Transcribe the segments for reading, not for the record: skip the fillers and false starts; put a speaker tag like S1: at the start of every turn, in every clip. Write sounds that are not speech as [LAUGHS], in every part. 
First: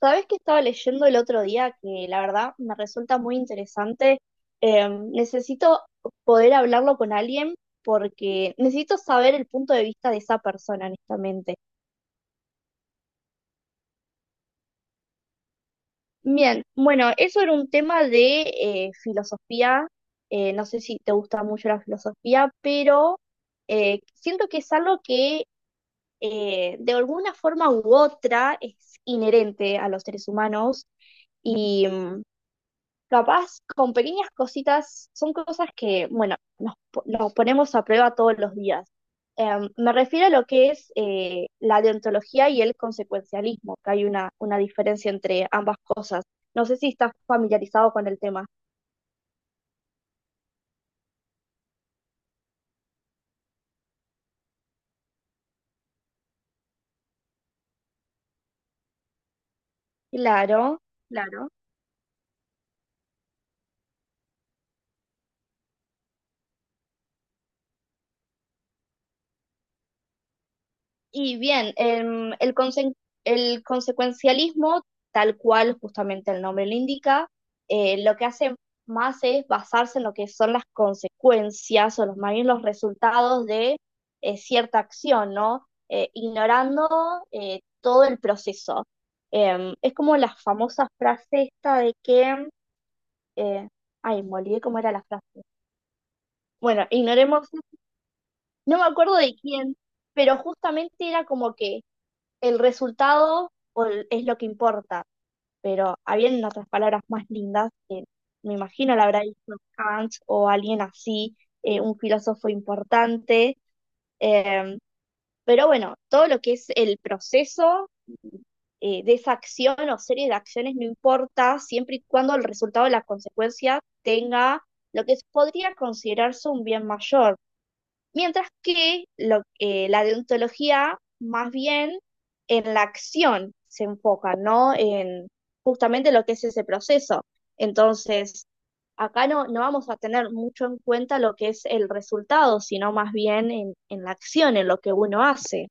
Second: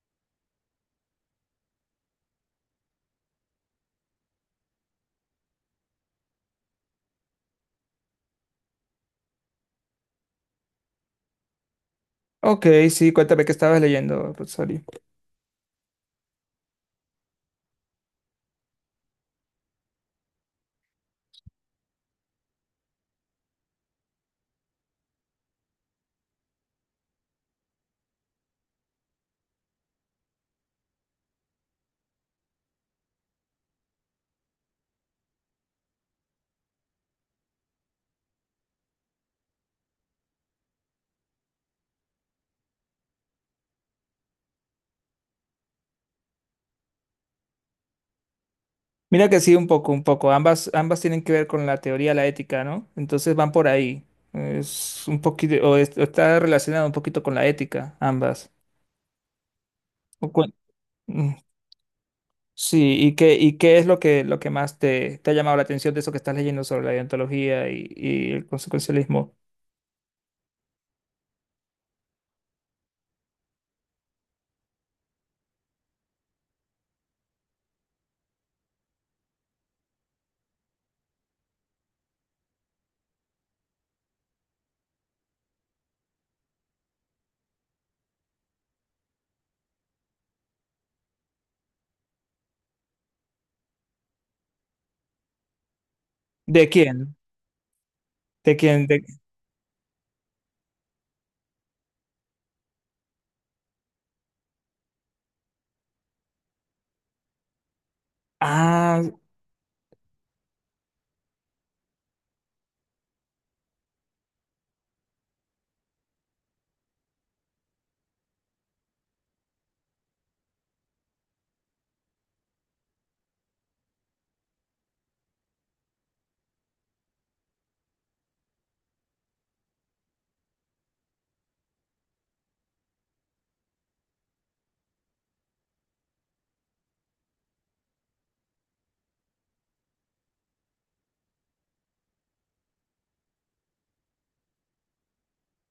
S1: Sabes que estaba leyendo el otro día que la verdad me resulta muy interesante. Necesito poder hablarlo con alguien porque necesito saber el punto de vista de esa persona, honestamente.
S2: Ok, sí, cuéntame qué estabas leyendo, Rosario.
S1: Bien, bueno, eso era un tema de filosofía. No sé si te gusta mucho la filosofía, pero siento que es algo que de alguna forma u otra es inherente a los seres humanos. Capaz con pequeñas cositas, son cosas que, bueno, nos ponemos a prueba todos los días. Me refiero a lo que es la deontología y el consecuencialismo, que hay una diferencia entre ambas cosas. No sé si estás familiarizado con el tema.
S2: Mira que sí, un poco, un poco. Ambas tienen que ver con la teoría de la ética, ¿no? Entonces van por ahí. Es un poquito, o está relacionado un poquito con la ética, ambas. O cuen-
S1: Claro,
S2: Mm.
S1: claro.
S2: Sí, ¿y qué es lo que, más te ha llamado la atención de eso que estás leyendo sobre la deontología y el consecuencialismo?
S1: Y bien, el consecuencialismo, tal cual justamente el nombre lo indica, lo que hace más es basarse en lo que son las consecuencias o los, más bien los resultados de cierta acción, ¿no? Ignorando todo el proceso. Es como la famosa frase esta de que, eh, ay, me olvidé cómo era la frase.
S2: ¿De
S1: Bueno,
S2: quién?
S1: ignoremos,
S2: ¿De
S1: no me
S2: quién? De...
S1: acuerdo de quién, pero justamente era como que el es lo que importa, pero habiendo otras palabras más lindas, que me imagino
S2: Ah.
S1: la habrá dicho Kant o alguien así, un filósofo importante, eh, pero bueno, todo lo que es el proceso de esa acción o serie de acciones no importa, siempre y cuando el resultado de la consecuencia tenga lo que podría considerarse un bien mayor. Mientras que la deontología más bien en la acción se enfoca, ¿no? En justamente lo que es ese proceso. Entonces, acá no vamos a tener mucho en cuenta lo que es el resultado, sino más bien en la acción, en lo que uno hace.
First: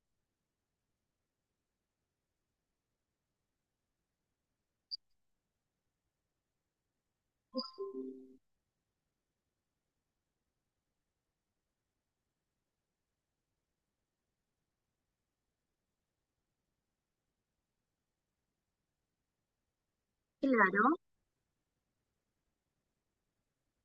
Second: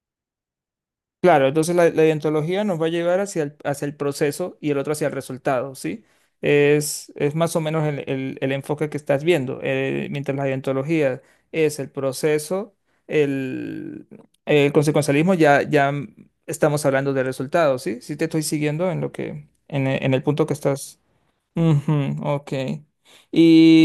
S2: Claro, entonces la ideontología nos va a llevar hacia el proceso y el otro hacia el resultado, ¿sí? Es más o menos el, el enfoque que estás viendo. Mientras la ideontología es el proceso, el, el consecuencialismo ya estamos hablando de resultados, ¿sí? Sí te estoy siguiendo en lo que, en, e- en el punto que
S1: Claro.
S2: estás. Ujú, ok.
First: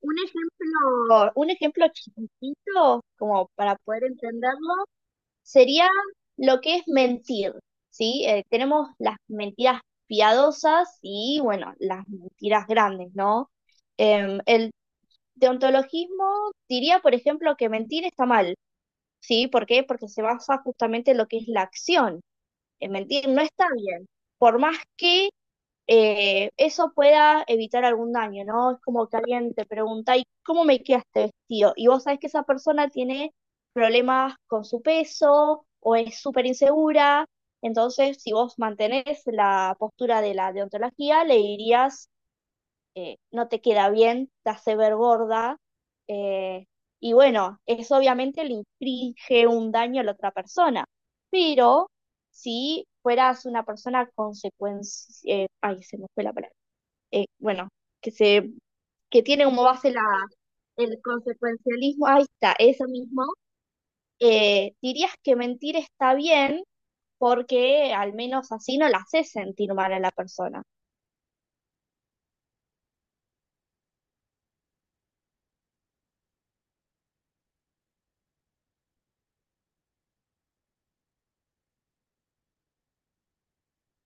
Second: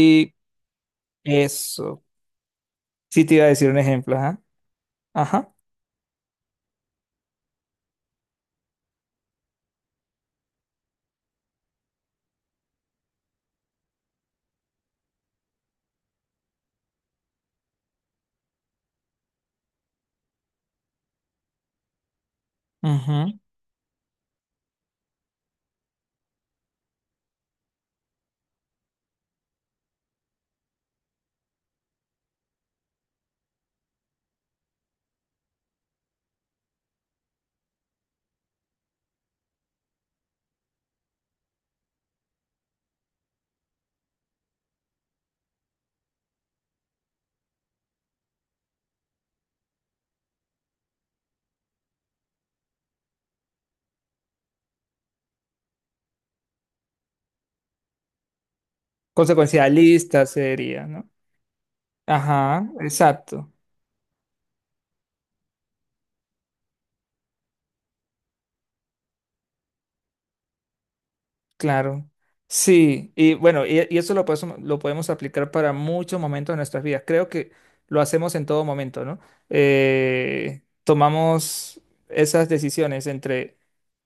S1: Un ejemplo
S2: eso.
S1: chiquitito,
S2: Sí te iba a
S1: como
S2: decir
S1: para
S2: un
S1: poder
S2: ejemplo, ajá.
S1: entenderlo,
S2: Ajá.
S1: sería lo que es mentir, ¿sí? Tenemos las mentiras piadosas y, bueno, las mentiras grandes, ¿no? El deontologismo diría, por ejemplo, que mentir está mal, ¿sí? ¿Por qué? Porque se basa justamente en lo que es la acción. En mentir
S2: Ujú.
S1: no está bien. Por más que eso pueda evitar algún daño, ¿no? Es como que alguien te pregunta, ¿y cómo me queda este vestido? Y vos sabés que esa persona tiene problemas con su peso o es súper insegura, entonces si vos mantenés la postura de la deontología, le dirías no te queda bien, te hace ver gorda, eh, y bueno, eso obviamente le inflige un daño a la otra persona, pero si fueras una persona consecuencia, ay, se me fue la palabra, bueno, que se, que tiene como base la,
S2: Consecuencialista sería,
S1: el
S2: ¿no?
S1: consecuencialismo, ahí está,
S2: Ajá,
S1: eso mismo,
S2: exacto,
S1: dirías que mentir está bien porque al menos así no la haces sentir mal a la persona.
S2: claro. Sí, y bueno, y eso lo podemos aplicar para muchos momentos de nuestras vidas. Creo que lo hacemos en todo momento, ¿no? Tomamos esas decisiones entre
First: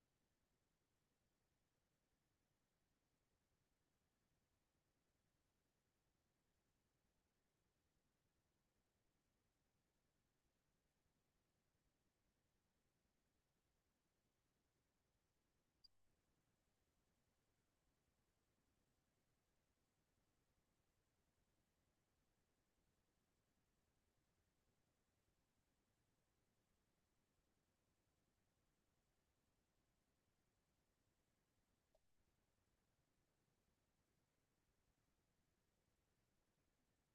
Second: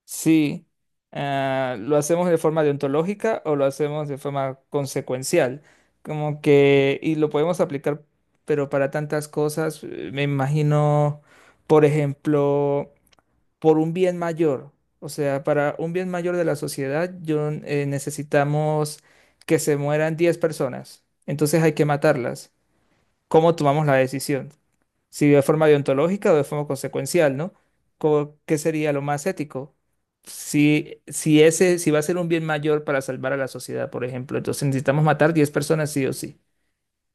S2: si lo hacemos de forma deontológica o lo hacemos de forma consecuencial. Como que, y lo podemos aplicar, pero para tantas cosas, me imagino, por ejemplo. Por un bien mayor. O sea, para un bien mayor de la sociedad, yo, necesitamos que se mueran 10 personas. Entonces hay que matarlas. ¿Cómo tomamos la decisión? Si de forma deontológica o de forma consecuencial, ¿no? Co- ¿Qué sería lo más ético? Si va a ser un bien mayor para salvar a la sociedad, por ejemplo, entonces necesitamos matar 10 personas sí o sí.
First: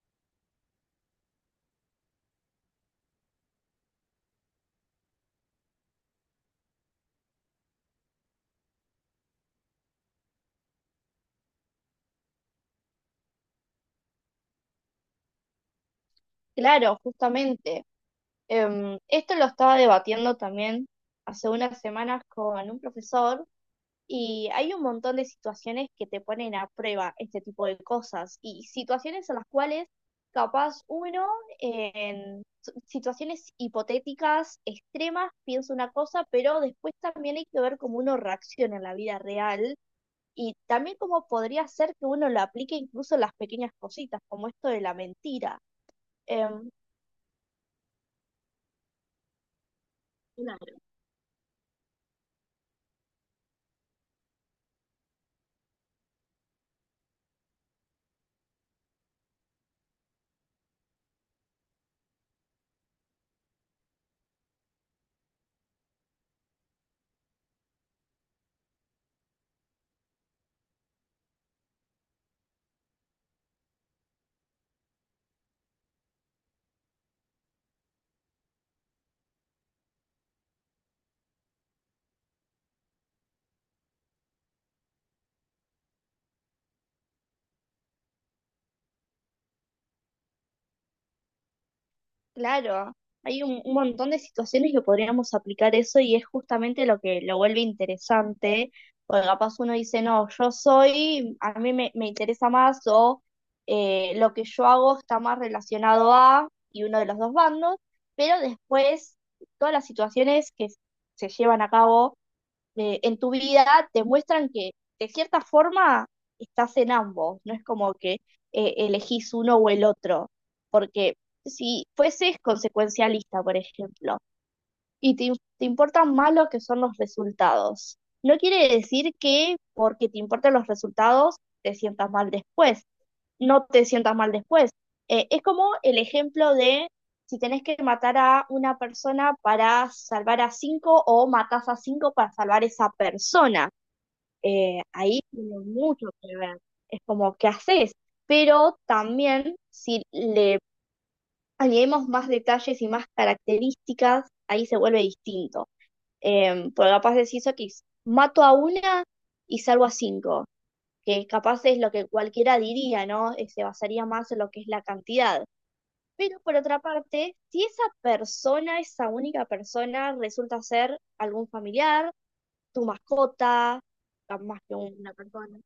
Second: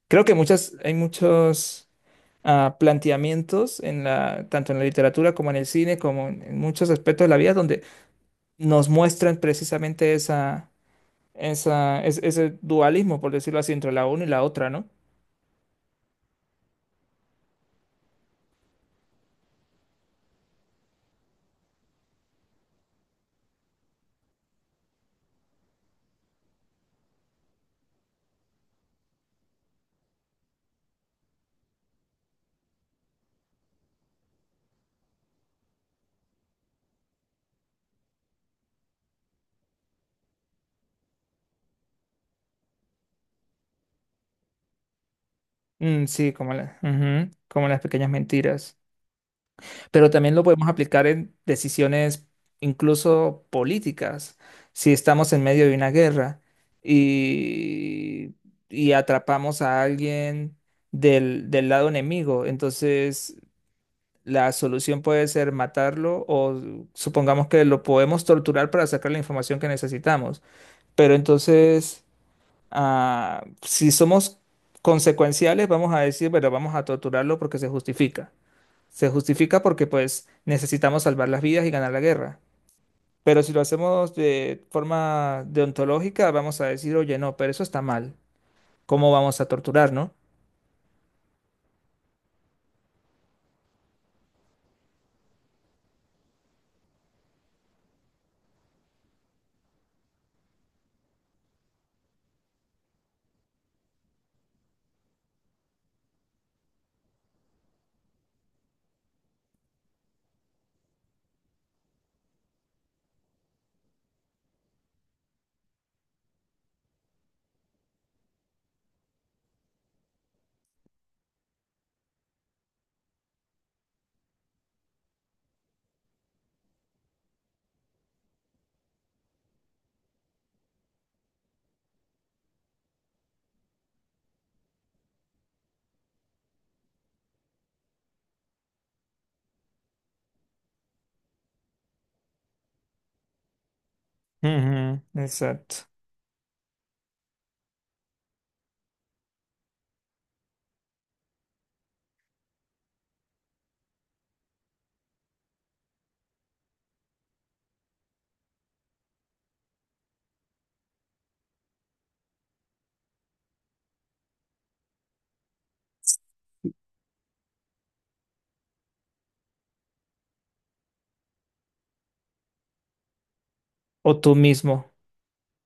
S2: Creo que hay muchos planteamientos tanto en la literatura como en el cine, como en muchos aspectos de la vida, donde nos muestran precisamente ese dualismo, por decirlo así, entre la una y la otra, ¿no?
S1: Claro, justamente. Esto lo estaba debatiendo también hace unas semanas con un profesor y hay un montón de situaciones que te ponen a prueba este tipo de cosas y situaciones en las cuales capaz uno en situaciones hipotéticas extremas piensa una cosa, pero después también hay que ver cómo uno reacciona en la vida real y también cómo podría ser que uno lo aplique incluso en las pequeñas cositas, como esto de la mentira.
S2: Mm, sí,
S1: Em,
S2: ujú, como las pequeñas mentiras. Pero también lo podemos aplicar en decisiones incluso políticas. Si estamos en medio de una guerra y, y atrapamos a alguien del lado enemigo, entonces la solución puede ser matarlo o supongamos que lo podemos torturar para sacar la información que necesitamos. Pero entonces, si somos consecuenciales, vamos a decir, bueno, vamos a torturarlo porque se justifica. Se justifica porque pues necesitamos salvar las vidas y ganar la guerra. Pero si lo hacemos de forma deontológica, vamos a decir, oye, no, pero eso está mal. ¿Cómo vamos a torturar, no?
S1: Claro, hay un montón de situaciones que podríamos aplicar eso y es justamente lo que lo vuelve interesante, porque capaz uno dice, no, yo soy, a mí me interesa más o lo que yo hago está más relacionado a y uno de los dos bandos, pero después todas las situaciones que se llevan a cabo en tu vida te muestran que de cierta forma estás en ambos, no es como que elegís uno o el otro, porque si fueses consecuencialista, por ejemplo, y te importan más lo que son los resultados, no quiere decir que porque te importan los resultados te sientas mal después, no te sientas mal después. Es como el ejemplo de si tenés que matar a una persona para salvar a cinco o matás a cinco para salvar a esa persona.
S2: Ujú.
S1: Ahí tiene
S2: Exacto.
S1: mucho que ver. Es como, ¿qué haces? Pero también si le añadimos más detalles y más características, ahí se vuelve distinto. Porque capaz decís, ok, mato a una y salvo a cinco, que capaz es lo que cualquiera diría, ¿no? Se basaría más en lo que es la cantidad. Pero por otra parte, si esa persona, esa única persona, resulta ser algún familiar, tu mascota,
S2: O tú
S1: más que
S2: mismo.
S1: una persona,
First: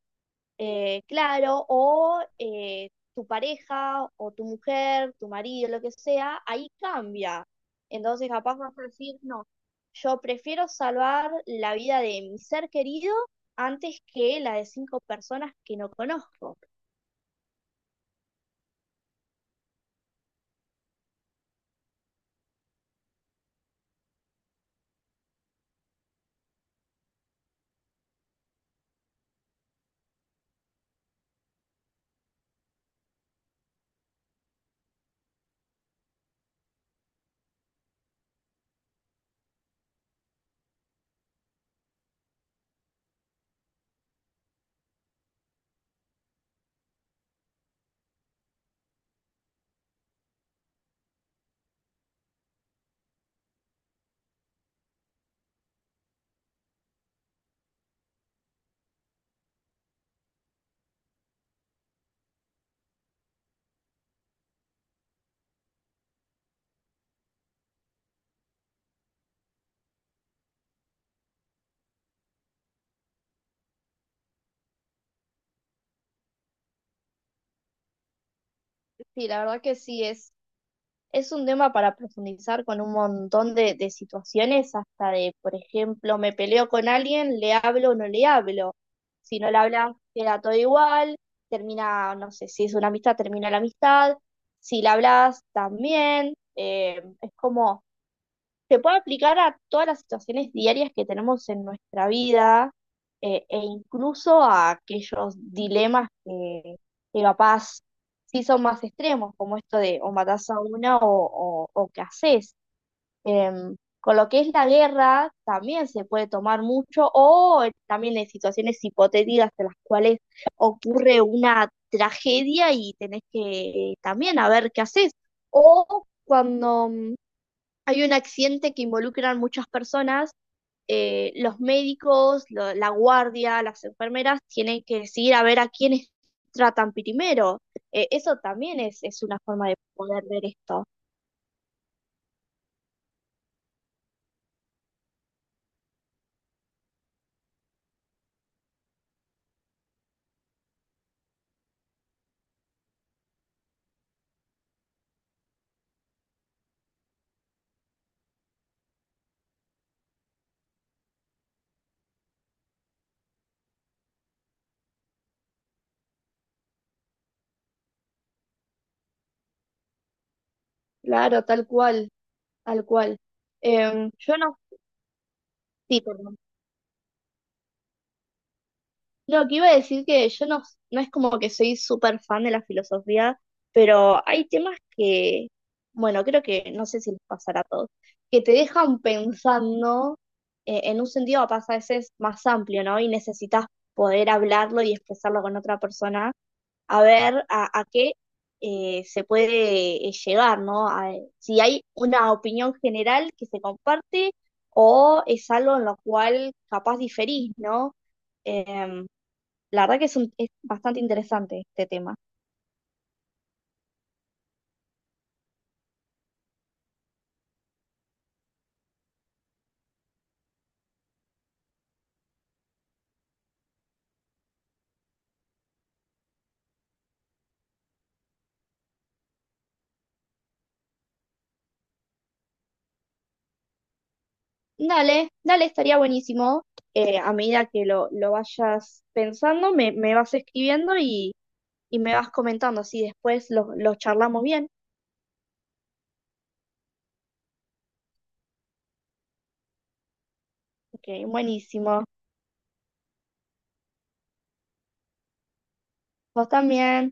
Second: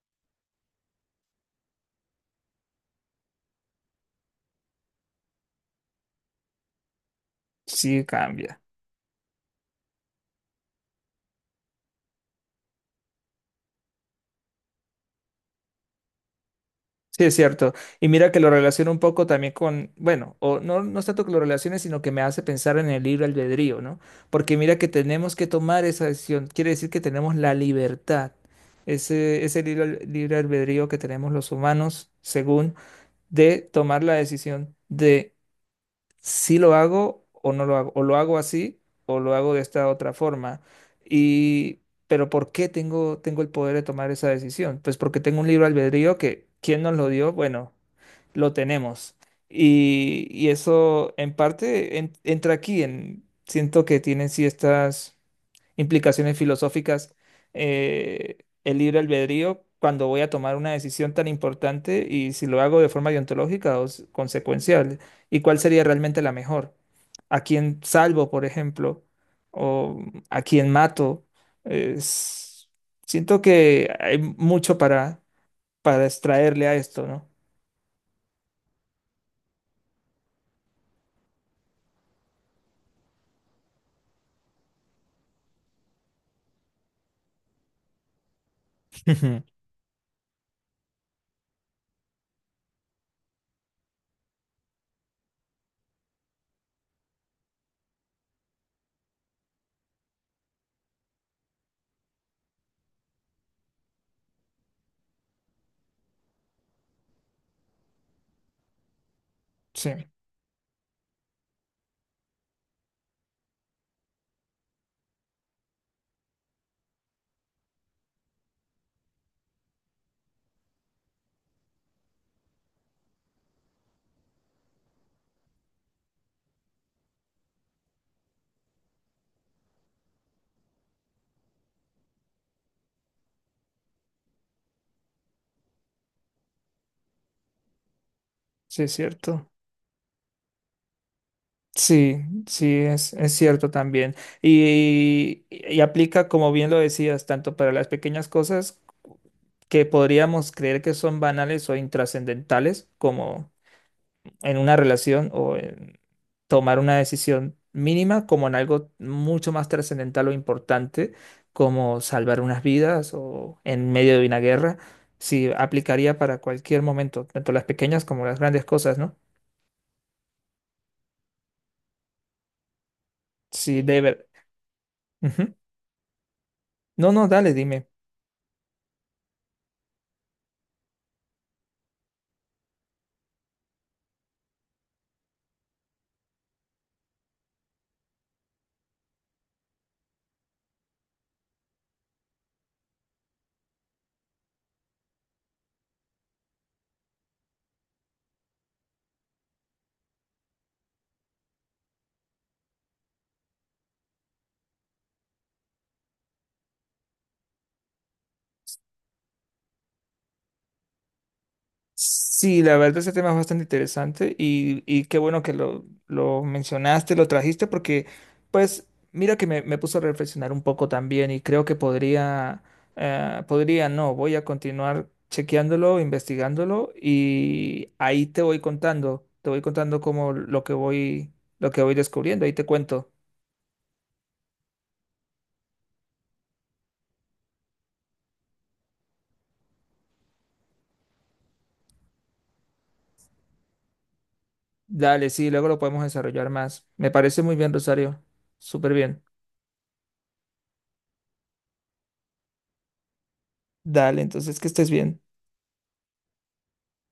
S1: claro, o tu pareja, o tu mujer, tu marido, lo que sea, ahí cambia.
S2: Sí,
S1: Entonces capaz
S2: cambia.
S1: vas a decir, no, yo prefiero salvar la vida de mi ser querido antes que la de cinco personas que no conozco.
S2: Sí, es cierto. Y mira que lo relaciono un poco también con, bueno, o no, no es tanto que lo relacione, sino que me hace pensar en el libre albedrío, ¿no? Porque mira que tenemos que tomar esa decisión. Quiere decir que tenemos la libertad, ese libre albedrío que tenemos los humanos, según, de tomar la decisión de si lo hago o no lo hago, o lo hago así o lo hago de esta otra forma. Y, pero ¿por qué tengo el poder de tomar esa decisión? Pues porque tengo un libro albedrío que, ¿quién nos lo dio? Bueno, lo tenemos. Y eso en parte entra aquí, siento que tienen sí estas implicaciones filosóficas eh, el libre albedrío cuando voy a tomar una decisión tan importante y si lo hago de forma deontológica o consecuencial y cuál sería realmente la mejor. ¿A quién salvo, por ejemplo? ¿O a quién mato? Es- Siento que hay mucho para, extraerle a esto, ¿no?
S1: Sí, la verdad que sí es. Es un tema para profundizar con un montón de situaciones, hasta de, por ejemplo, me peleo con alguien, le hablo o no le hablo.
S2: [LAUGHS]
S1: Si
S2: Ujú.
S1: no le hablas, queda todo igual, termina, no sé, si es una amistad, termina la amistad. Si le hablas, también. Es como se puede aplicar a todas las situaciones diarias que tenemos en nuestra vida e incluso a aquellos dilemas que capaz sí son más extremos, como esto
S2: Sí,
S1: de o matás a una o qué haces. Con lo que es la guerra también se puede tomar mucho o también en situaciones hipotéticas en las cuales ocurre una tragedia y tenés que también a ver qué haces. O cuando hay un accidente que involucra a muchas personas. Eh, los médicos, la guardia, las enfermeras tienen que decidir a ver a quiénes tratan primero. Eso también
S2: sí, es
S1: es una
S2: cierto.
S1: forma de poder ver esto.
S2: Sí, sí, es cierto también. Y aplica, como bien lo decías, tanto para las pequeñas cosas que podríamos creer que son banales o intrascendentales, como en una relación o en tomar una decisión mínima como en algo mucho más trascendental o importante, como salvar unas vidas o en medio de una guerra, sí aplicaría para cualquier momento, tanto las pequeñas como las grandes cosas, ¿no?
S1: Claro, tal cual, tal cual.
S2: Sí, de ver.
S1: Yo no.
S2: Ujú.
S1: Sí, perdón.
S2: No, no, dale, dime.
S1: No, que iba a decir que yo no, no es como que soy súper fan de la filosofía, pero hay temas que, bueno, creo que no sé si les pasará a todos, que te dejan pensando en un sentido capaz a veces más amplio, ¿no? Y necesitas poder hablarlo y expresarlo con otra persona, a ver a qué se puede llegar, ¿no? Si hay una opinión general que se comparte o es algo en lo cual capaz diferís, ¿no? Em, la verdad que es, es bastante interesante este tema.
S2: Sí, la verdad ese tema es bastante interesante y qué bueno que lo mencionaste, lo trajiste, porque pues mira que me puso a reflexionar un poco también y creo que podría, no, voy a continuar chequeándolo, investigándolo y ahí te voy contando como lo que voy descubriendo, ahí te cuento.
S1: Dale, dale, estaría buenísimo. A medida que lo vayas pensando, me vas escribiendo y me vas comentando, así después los charlamos bien.
S2: Dale, sí, luego lo podemos desarrollar más. Me parece muy bien, Rosario, súper bien.
S1: Ok, buenísimo.
S2: Dale, entonces que estés bien.
S1: Vos también.